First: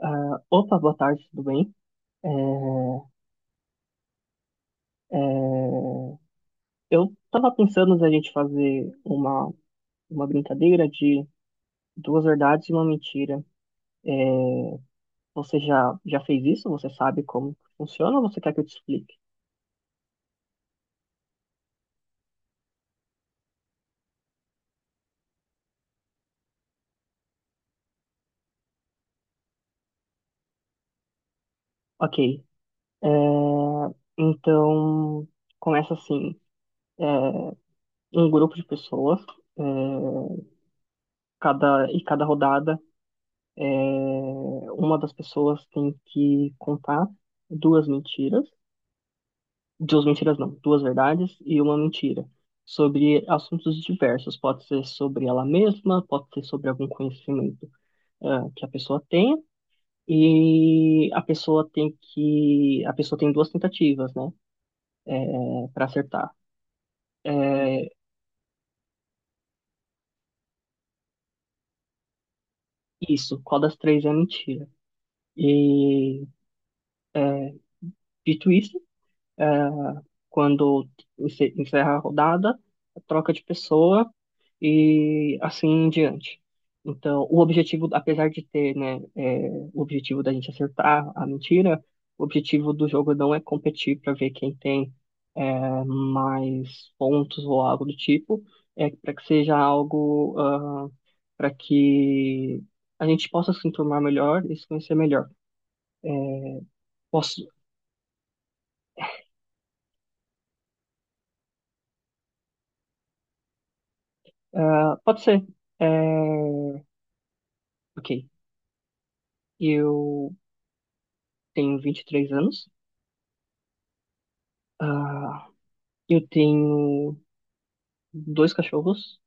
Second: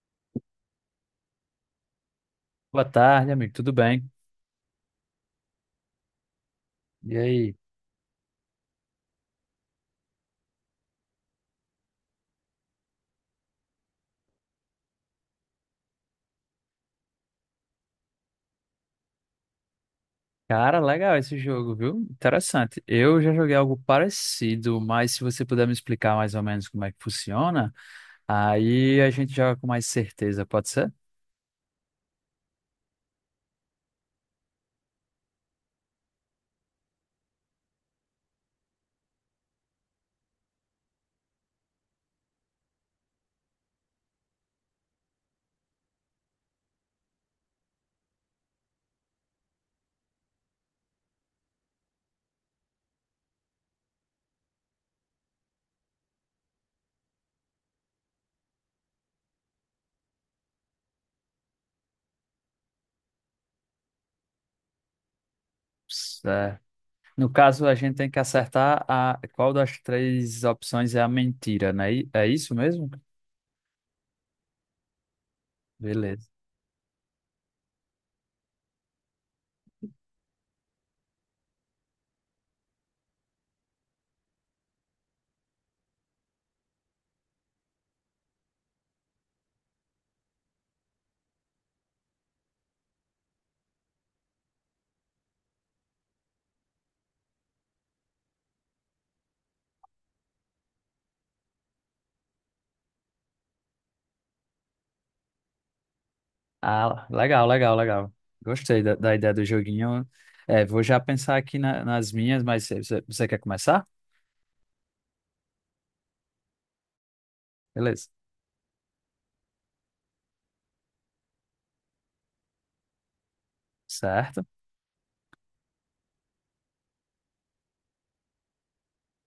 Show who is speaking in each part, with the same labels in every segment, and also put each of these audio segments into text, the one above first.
Speaker 1: Ah, opa, boa tarde, tudo bem? É,
Speaker 2: Boa tarde, amigo. Tudo bem?
Speaker 1: é, eu
Speaker 2: E
Speaker 1: tava
Speaker 2: aí?
Speaker 1: pensando da gente fazer uma brincadeira de duas verdades e uma mentira. É, você já fez isso? Você sabe como funciona ou você quer que eu te explique?
Speaker 2: Cara, legal esse jogo, viu? Interessante. Eu já joguei algo parecido, mas se você puder me explicar mais ou menos como é que funciona, aí a gente joga com mais certeza, pode ser?
Speaker 1: Ok, é, então começa assim. É, um grupo de pessoas, é, cada, e cada rodada, é, uma das pessoas tem que contar duas mentiras. Duas mentiras não, duas verdades e uma mentira. Sobre assuntos diversos, pode ser sobre ela mesma, pode ser sobre algum conhecimento que a pessoa tem, e a pessoa tem que. A pessoa tem duas tentativas, né? É, para acertar.
Speaker 2: Certo. No caso, a
Speaker 1: É,
Speaker 2: gente tem que acertar a qual das três opções é a mentira, né? É isso mesmo?
Speaker 1: isso, qual das três é mentira? E
Speaker 2: Beleza.
Speaker 1: é, Dito isso, quando encerra a rodada, troca de pessoa e assim em diante. Então, o objetivo, apesar de ter, né, é, o objetivo da gente acertar a mentira, o objetivo do jogo não é competir para ver quem tem mais pontos ou algo do tipo, é para que seja algo para que a gente possa se enturmar melhor e se conhecer melhor. É,
Speaker 2: Ah, legal,
Speaker 1: posso,
Speaker 2: legal, legal. Gostei da ideia do joguinho. É, vou já pensar aqui nas minhas, mas você quer começar?
Speaker 1: ah, pode ser. É,
Speaker 2: Beleza.
Speaker 1: ok, eu tenho 23 anos,
Speaker 2: Certo.
Speaker 1: ah, eu tenho dois cachorros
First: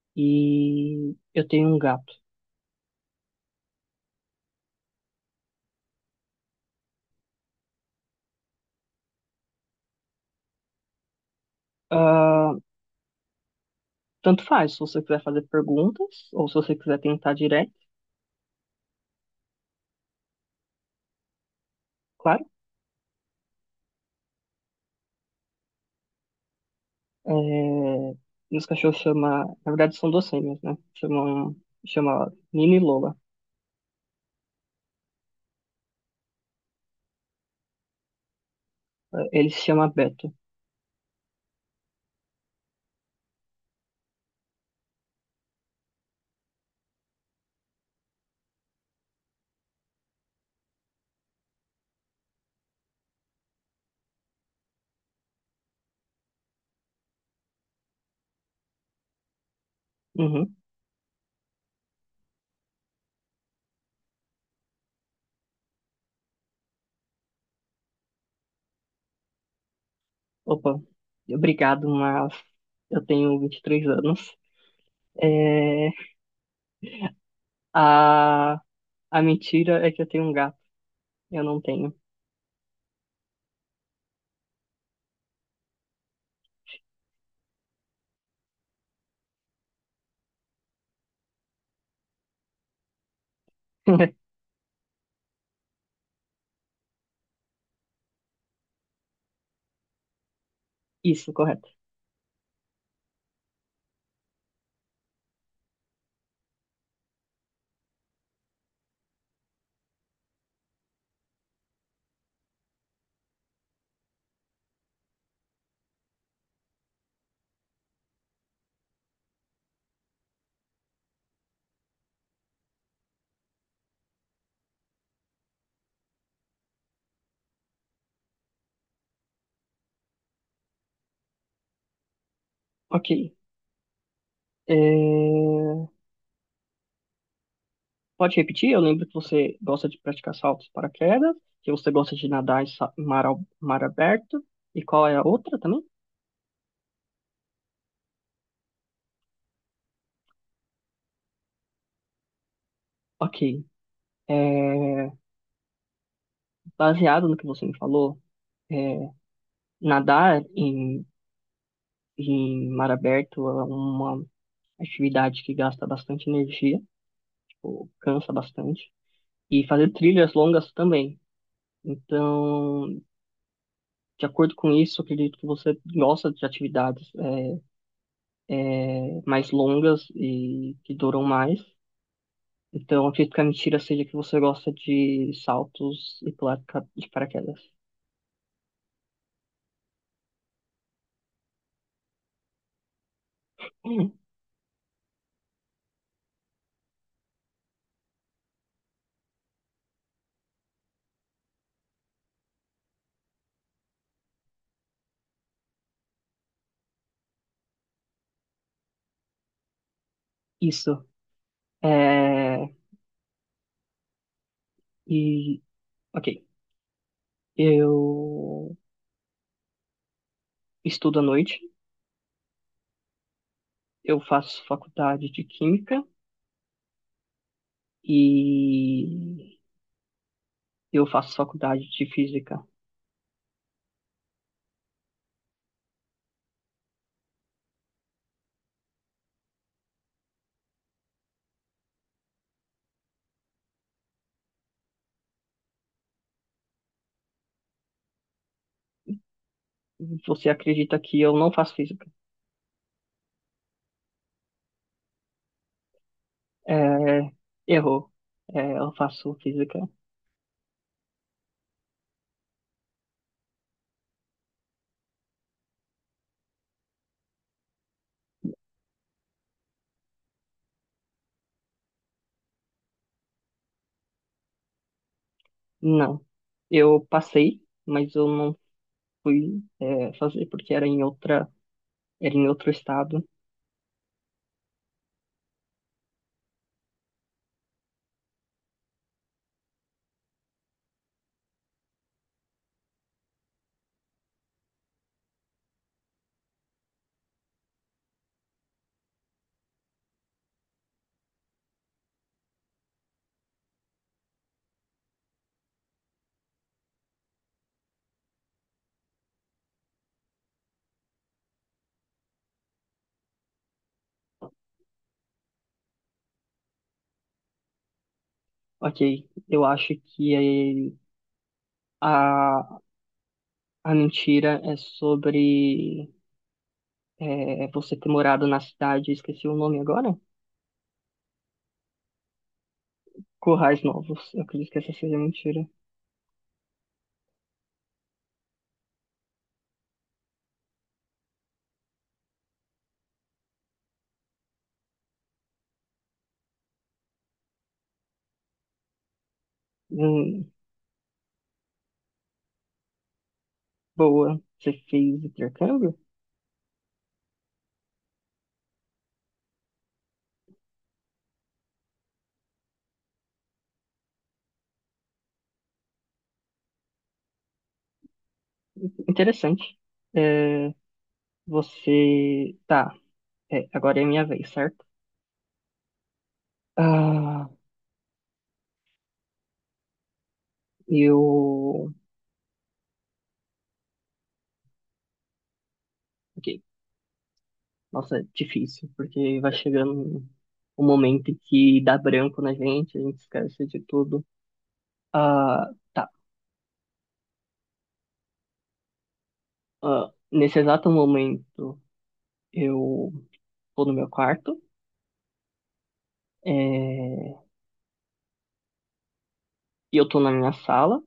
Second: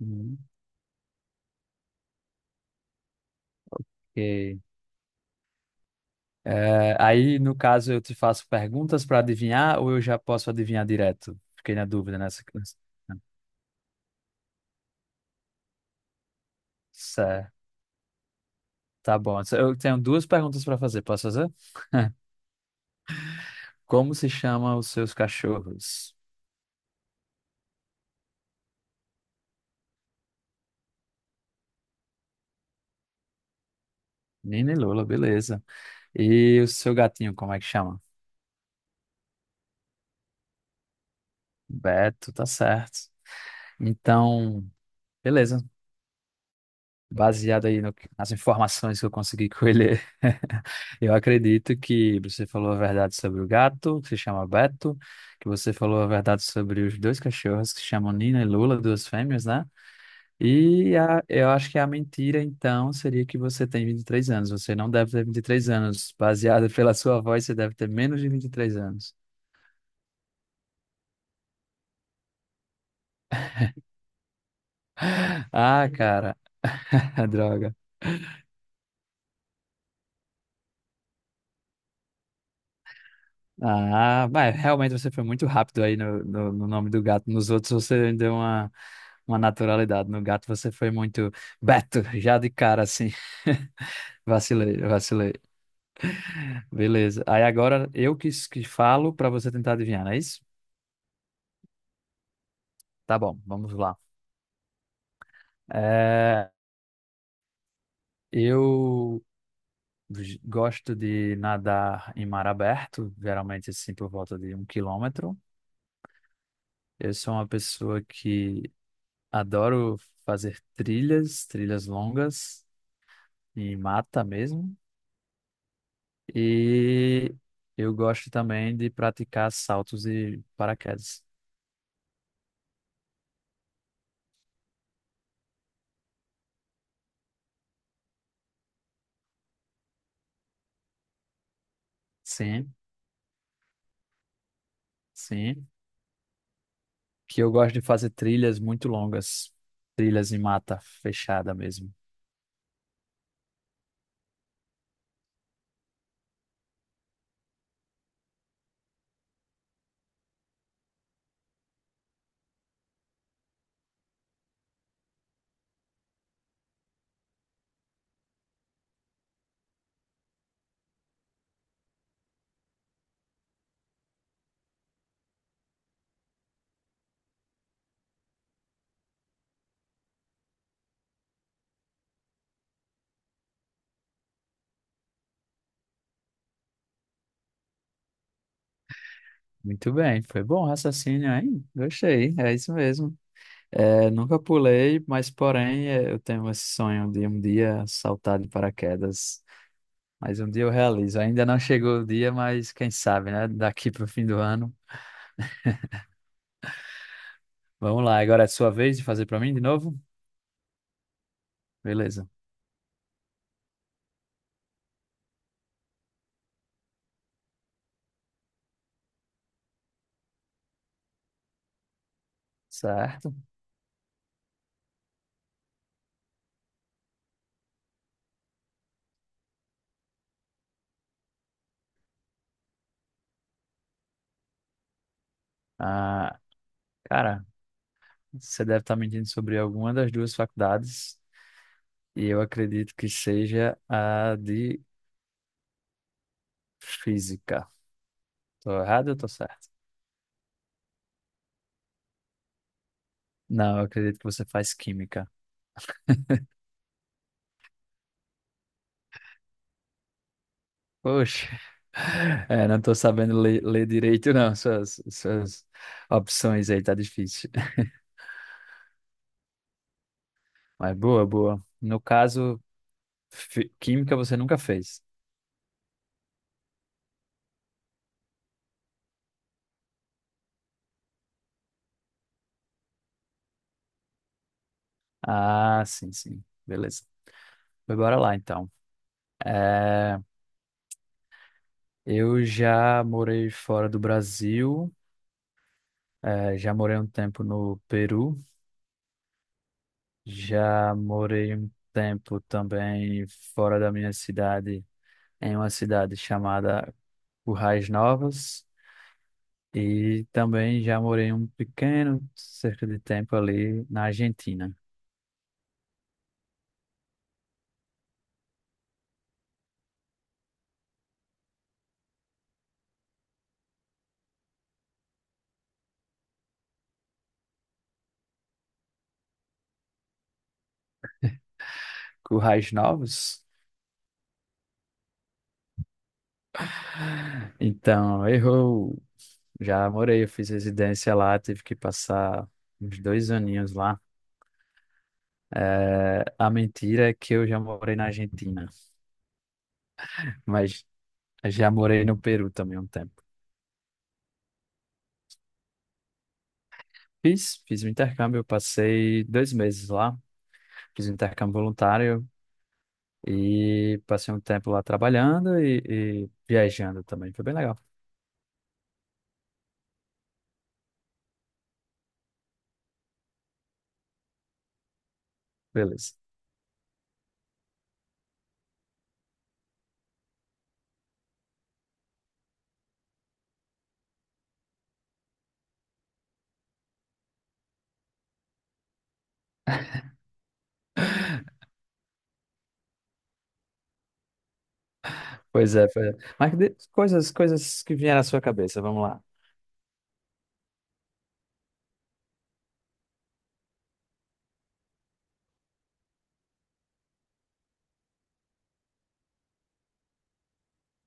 Speaker 2: Hum,
Speaker 1: e eu tenho um gato.
Speaker 2: ok. É, aí, no caso, eu te faço perguntas para adivinhar ou eu já posso adivinhar direto? Fiquei na dúvida nessa.
Speaker 1: Ah,
Speaker 2: nessa-
Speaker 1: tanto faz, se você quiser fazer perguntas ou se você quiser tentar
Speaker 2: Certo,
Speaker 1: direto,
Speaker 2: tá bom. Eu tenho duas perguntas para fazer. Posso fazer?
Speaker 1: claro.
Speaker 2: Como se chama os seus cachorros?
Speaker 1: É, meus cachorros chama, na verdade são duas fêmeas, né? Chamam, chama Nina e Lola.
Speaker 2: Nina e Lula, beleza. E o seu gatinho, como é que chama?
Speaker 1: Ele se chama Beto.
Speaker 2: Beto, tá certo. Então, beleza. Baseado aí no que- nas informações que eu consegui colher, eu acredito que você falou a verdade sobre o gato, que se chama Beto, que você falou a verdade sobre os dois cachorros que se chamam Nina e Lula, duas fêmeas, né?
Speaker 1: Uhum.
Speaker 2: E a, eu acho que a mentira, então, seria que você tem 23 anos. Você não deve ter 23 anos. Baseado pela sua voz, você deve ter menos de 23 anos.
Speaker 1: Opa, obrigado, mas eu tenho 23 anos.
Speaker 2: Ah,
Speaker 1: É,
Speaker 2: cara. Droga.
Speaker 1: a, a mentira é que eu tenho um gato. Eu não tenho.
Speaker 2: Ah, mas realmente você foi muito rápido aí no, no, no nome do gato. Nos outros você deu uma naturalidade. No gato você foi muito Beto, já de cara assim. Vacilei, vacilei. Beleza. Aí agora eu que falo para você tentar adivinhar, não é isso?
Speaker 1: Isso, correto.
Speaker 2: Tá bom, vamos lá. É, eu gosto de nadar em mar aberto, geralmente assim por volta de um quilômetro. Eu sou uma pessoa que adoro fazer trilhas, trilhas longas. Em mata mesmo. E eu gosto também de praticar saltos e paraquedas.
Speaker 1: Ok. É, pode repetir? Eu lembro que você gosta de praticar saltos paraquedas, que você gosta de nadar em
Speaker 2: Sim,
Speaker 1: em mar, mar aberto. E qual é a outra
Speaker 2: sim.
Speaker 1: também?
Speaker 2: Que eu gosto de fazer trilhas muito longas, trilhas em mata fechada mesmo.
Speaker 1: Ok. É, baseado no que você me falou, é, nadar em, em mar aberto é uma atividade que gasta bastante energia, tipo, cansa bastante. E fazer trilhas longas também. Então, de acordo com isso, eu acredito que você gosta de atividades mais longas e que duram mais. Então, acredito que a mentira seja que você gosta de saltos e pular de de paraquedas.
Speaker 2: Muito bem, foi bom o raciocínio, hein? Gostei, é isso mesmo. É,
Speaker 1: Hum.
Speaker 2: nunca pulei, mas porém é, eu tenho esse sonho de um dia saltar de paraquedas. Mas um dia eu realizo. Ainda não chegou o dia, mas quem sabe, né? Daqui para o fim do ano. Vamos lá, agora é sua vez de fazer para mim de novo?
Speaker 1: Isso.
Speaker 2: Beleza.
Speaker 1: É... E, ok. Eu estudo à noite.
Speaker 2: Certo.
Speaker 1: Eu faço faculdade de química. E eu faço faculdade de física.
Speaker 2: Ah, cara, você deve estar me mentindo sobre alguma das duas faculdades, e eu acredito que seja a de física. Tô errado ou tô certo?
Speaker 1: Você acredita que eu não faço física?
Speaker 2: Não, eu acredito que você faz química.
Speaker 1: É, errou. É, eu faço física.
Speaker 2: Poxa, é, não tô sabendo ler, direito, não. Suas opções aí tá difícil. Mas boa, boa. No caso, química você nunca fez.
Speaker 1: Não. Eu passei, mas eu não fui, é, fazer porque era em outra, era em outro estado.
Speaker 2: Ah, sim, sim. Beleza. Mas Bora lá, então. É, eu já morei fora do Brasil, já morei um tempo no Peru, já morei um tempo também fora da minha cidade, em uma cidade chamada Currais Novas e também já morei um pequeno cerca de tempo ali na Argentina.
Speaker 1: Ok, eu acho que a, a mentira é sobre você ter morado na cidade, esqueci o nome agora?
Speaker 2: Currais Novos?
Speaker 1: Currais Novos, eu acredito que essa seja a mentira.
Speaker 2: Então, errou! Já morei, eu fiz residência lá, tive que passar uns 2 aninhos lá. É, a mentira é que eu já morei na Argentina,
Speaker 1: Hum,
Speaker 2: mas já morei no Peru também um tempo.
Speaker 1: boa, você fez intercâmbio?
Speaker 2: Fiz, fiz um intercâmbio, eu passei 2 meses lá, fiz um intercâmbio voluntário e passei um tempo lá trabalhando e viajando também. Foi bem legal.
Speaker 1: Interessante. É, você. Tá, é, agora é minha vez, certo?
Speaker 2: Beleza.
Speaker 1: Ah, eu. Ok, nossa, é difícil, porque vai chegando um momento que dá branco na gente, a gente esquece de tudo. Ah,
Speaker 2: Pois é, pois
Speaker 1: tá.
Speaker 2: é. Mas coisas que vieram à sua cabeça, vamos lá.
Speaker 1: Ah, nesse exato momento, eu tô no meu quarto, é, e eu tô na minha sala,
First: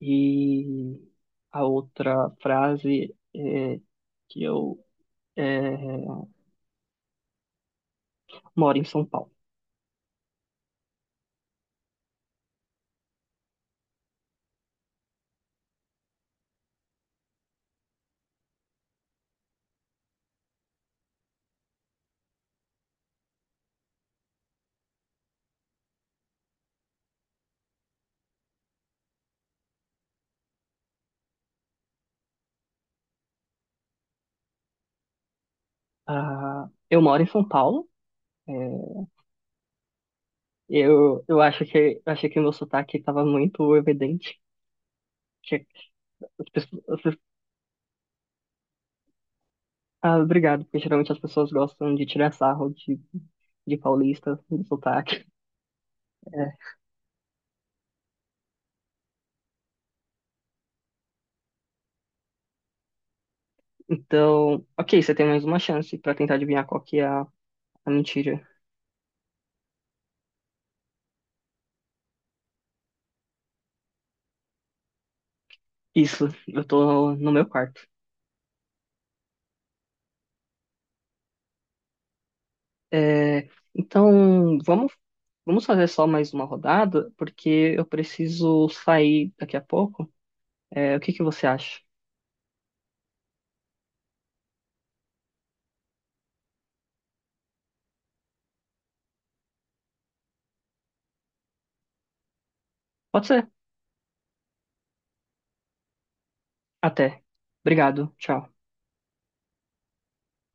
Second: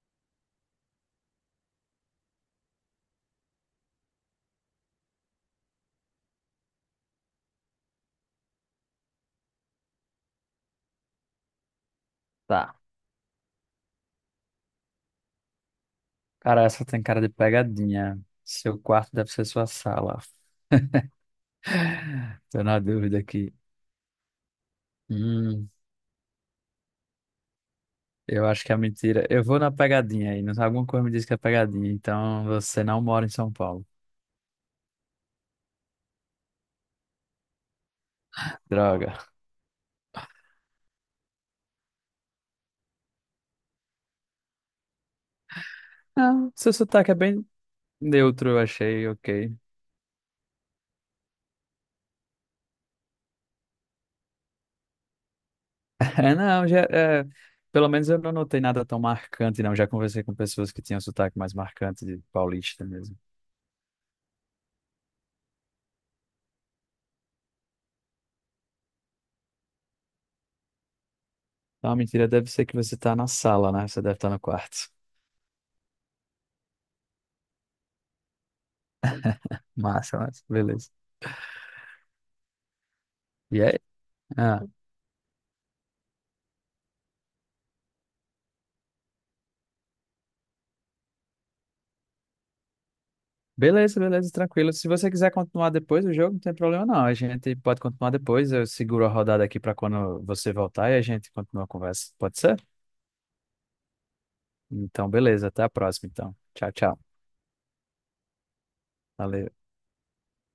Speaker 1: e a outra frase é que eu é, moro em São Paulo.
Speaker 2: Tá. Cara, essa tem cara de pegadinha. Seu quarto deve ser sua sala. Tô na dúvida aqui. Hum, Eu acho que é mentira. Eu vou na pegadinha aí. Alguma coisa me diz que é pegadinha. Então você não mora em São Paulo.
Speaker 1: Ah, eu moro em São Paulo, é,
Speaker 2: Droga.
Speaker 1: eu acho que, eu achei que o meu sotaque estava muito evidente. Que as
Speaker 2: Não, seu
Speaker 1: as
Speaker 2: sotaque é bem neutro, eu achei, ok.
Speaker 1: ah, obrigado, porque geralmente as pessoas gostam de tirar sarro de paulista, do sotaque.
Speaker 2: É, não, já, é, pelo menos eu não notei nada tão marcante, não. Já conversei com pessoas que tinham sotaque mais marcante de paulista mesmo.
Speaker 1: Então, ok, você tem mais uma chance pra tentar adivinhar qual que é a mentira.
Speaker 2: Então a mentira deve ser que você tá na sala, né? Você deve estar no quarto.
Speaker 1: Isso, eu tô no meu quarto.
Speaker 2: Massa, mas beleza.
Speaker 1: É,
Speaker 2: E aí?
Speaker 1: então,
Speaker 2: Ah.
Speaker 1: vamos, vamos fazer só mais uma rodada, porque eu preciso sair daqui a pouco. É, o que que você acha?
Speaker 2: Beleza, beleza, tranquilo. Se você quiser continuar depois do jogo, não tem problema não. A gente pode continuar depois. Eu seguro a rodada aqui para quando você voltar e a gente continua a conversa. Pode ser?
Speaker 1: Pode ser.
Speaker 2: Então, beleza. Até a próxima, então. Tchau, tchau.
Speaker 1: Até. Obrigado. Tchau.
Speaker 2: Valeu.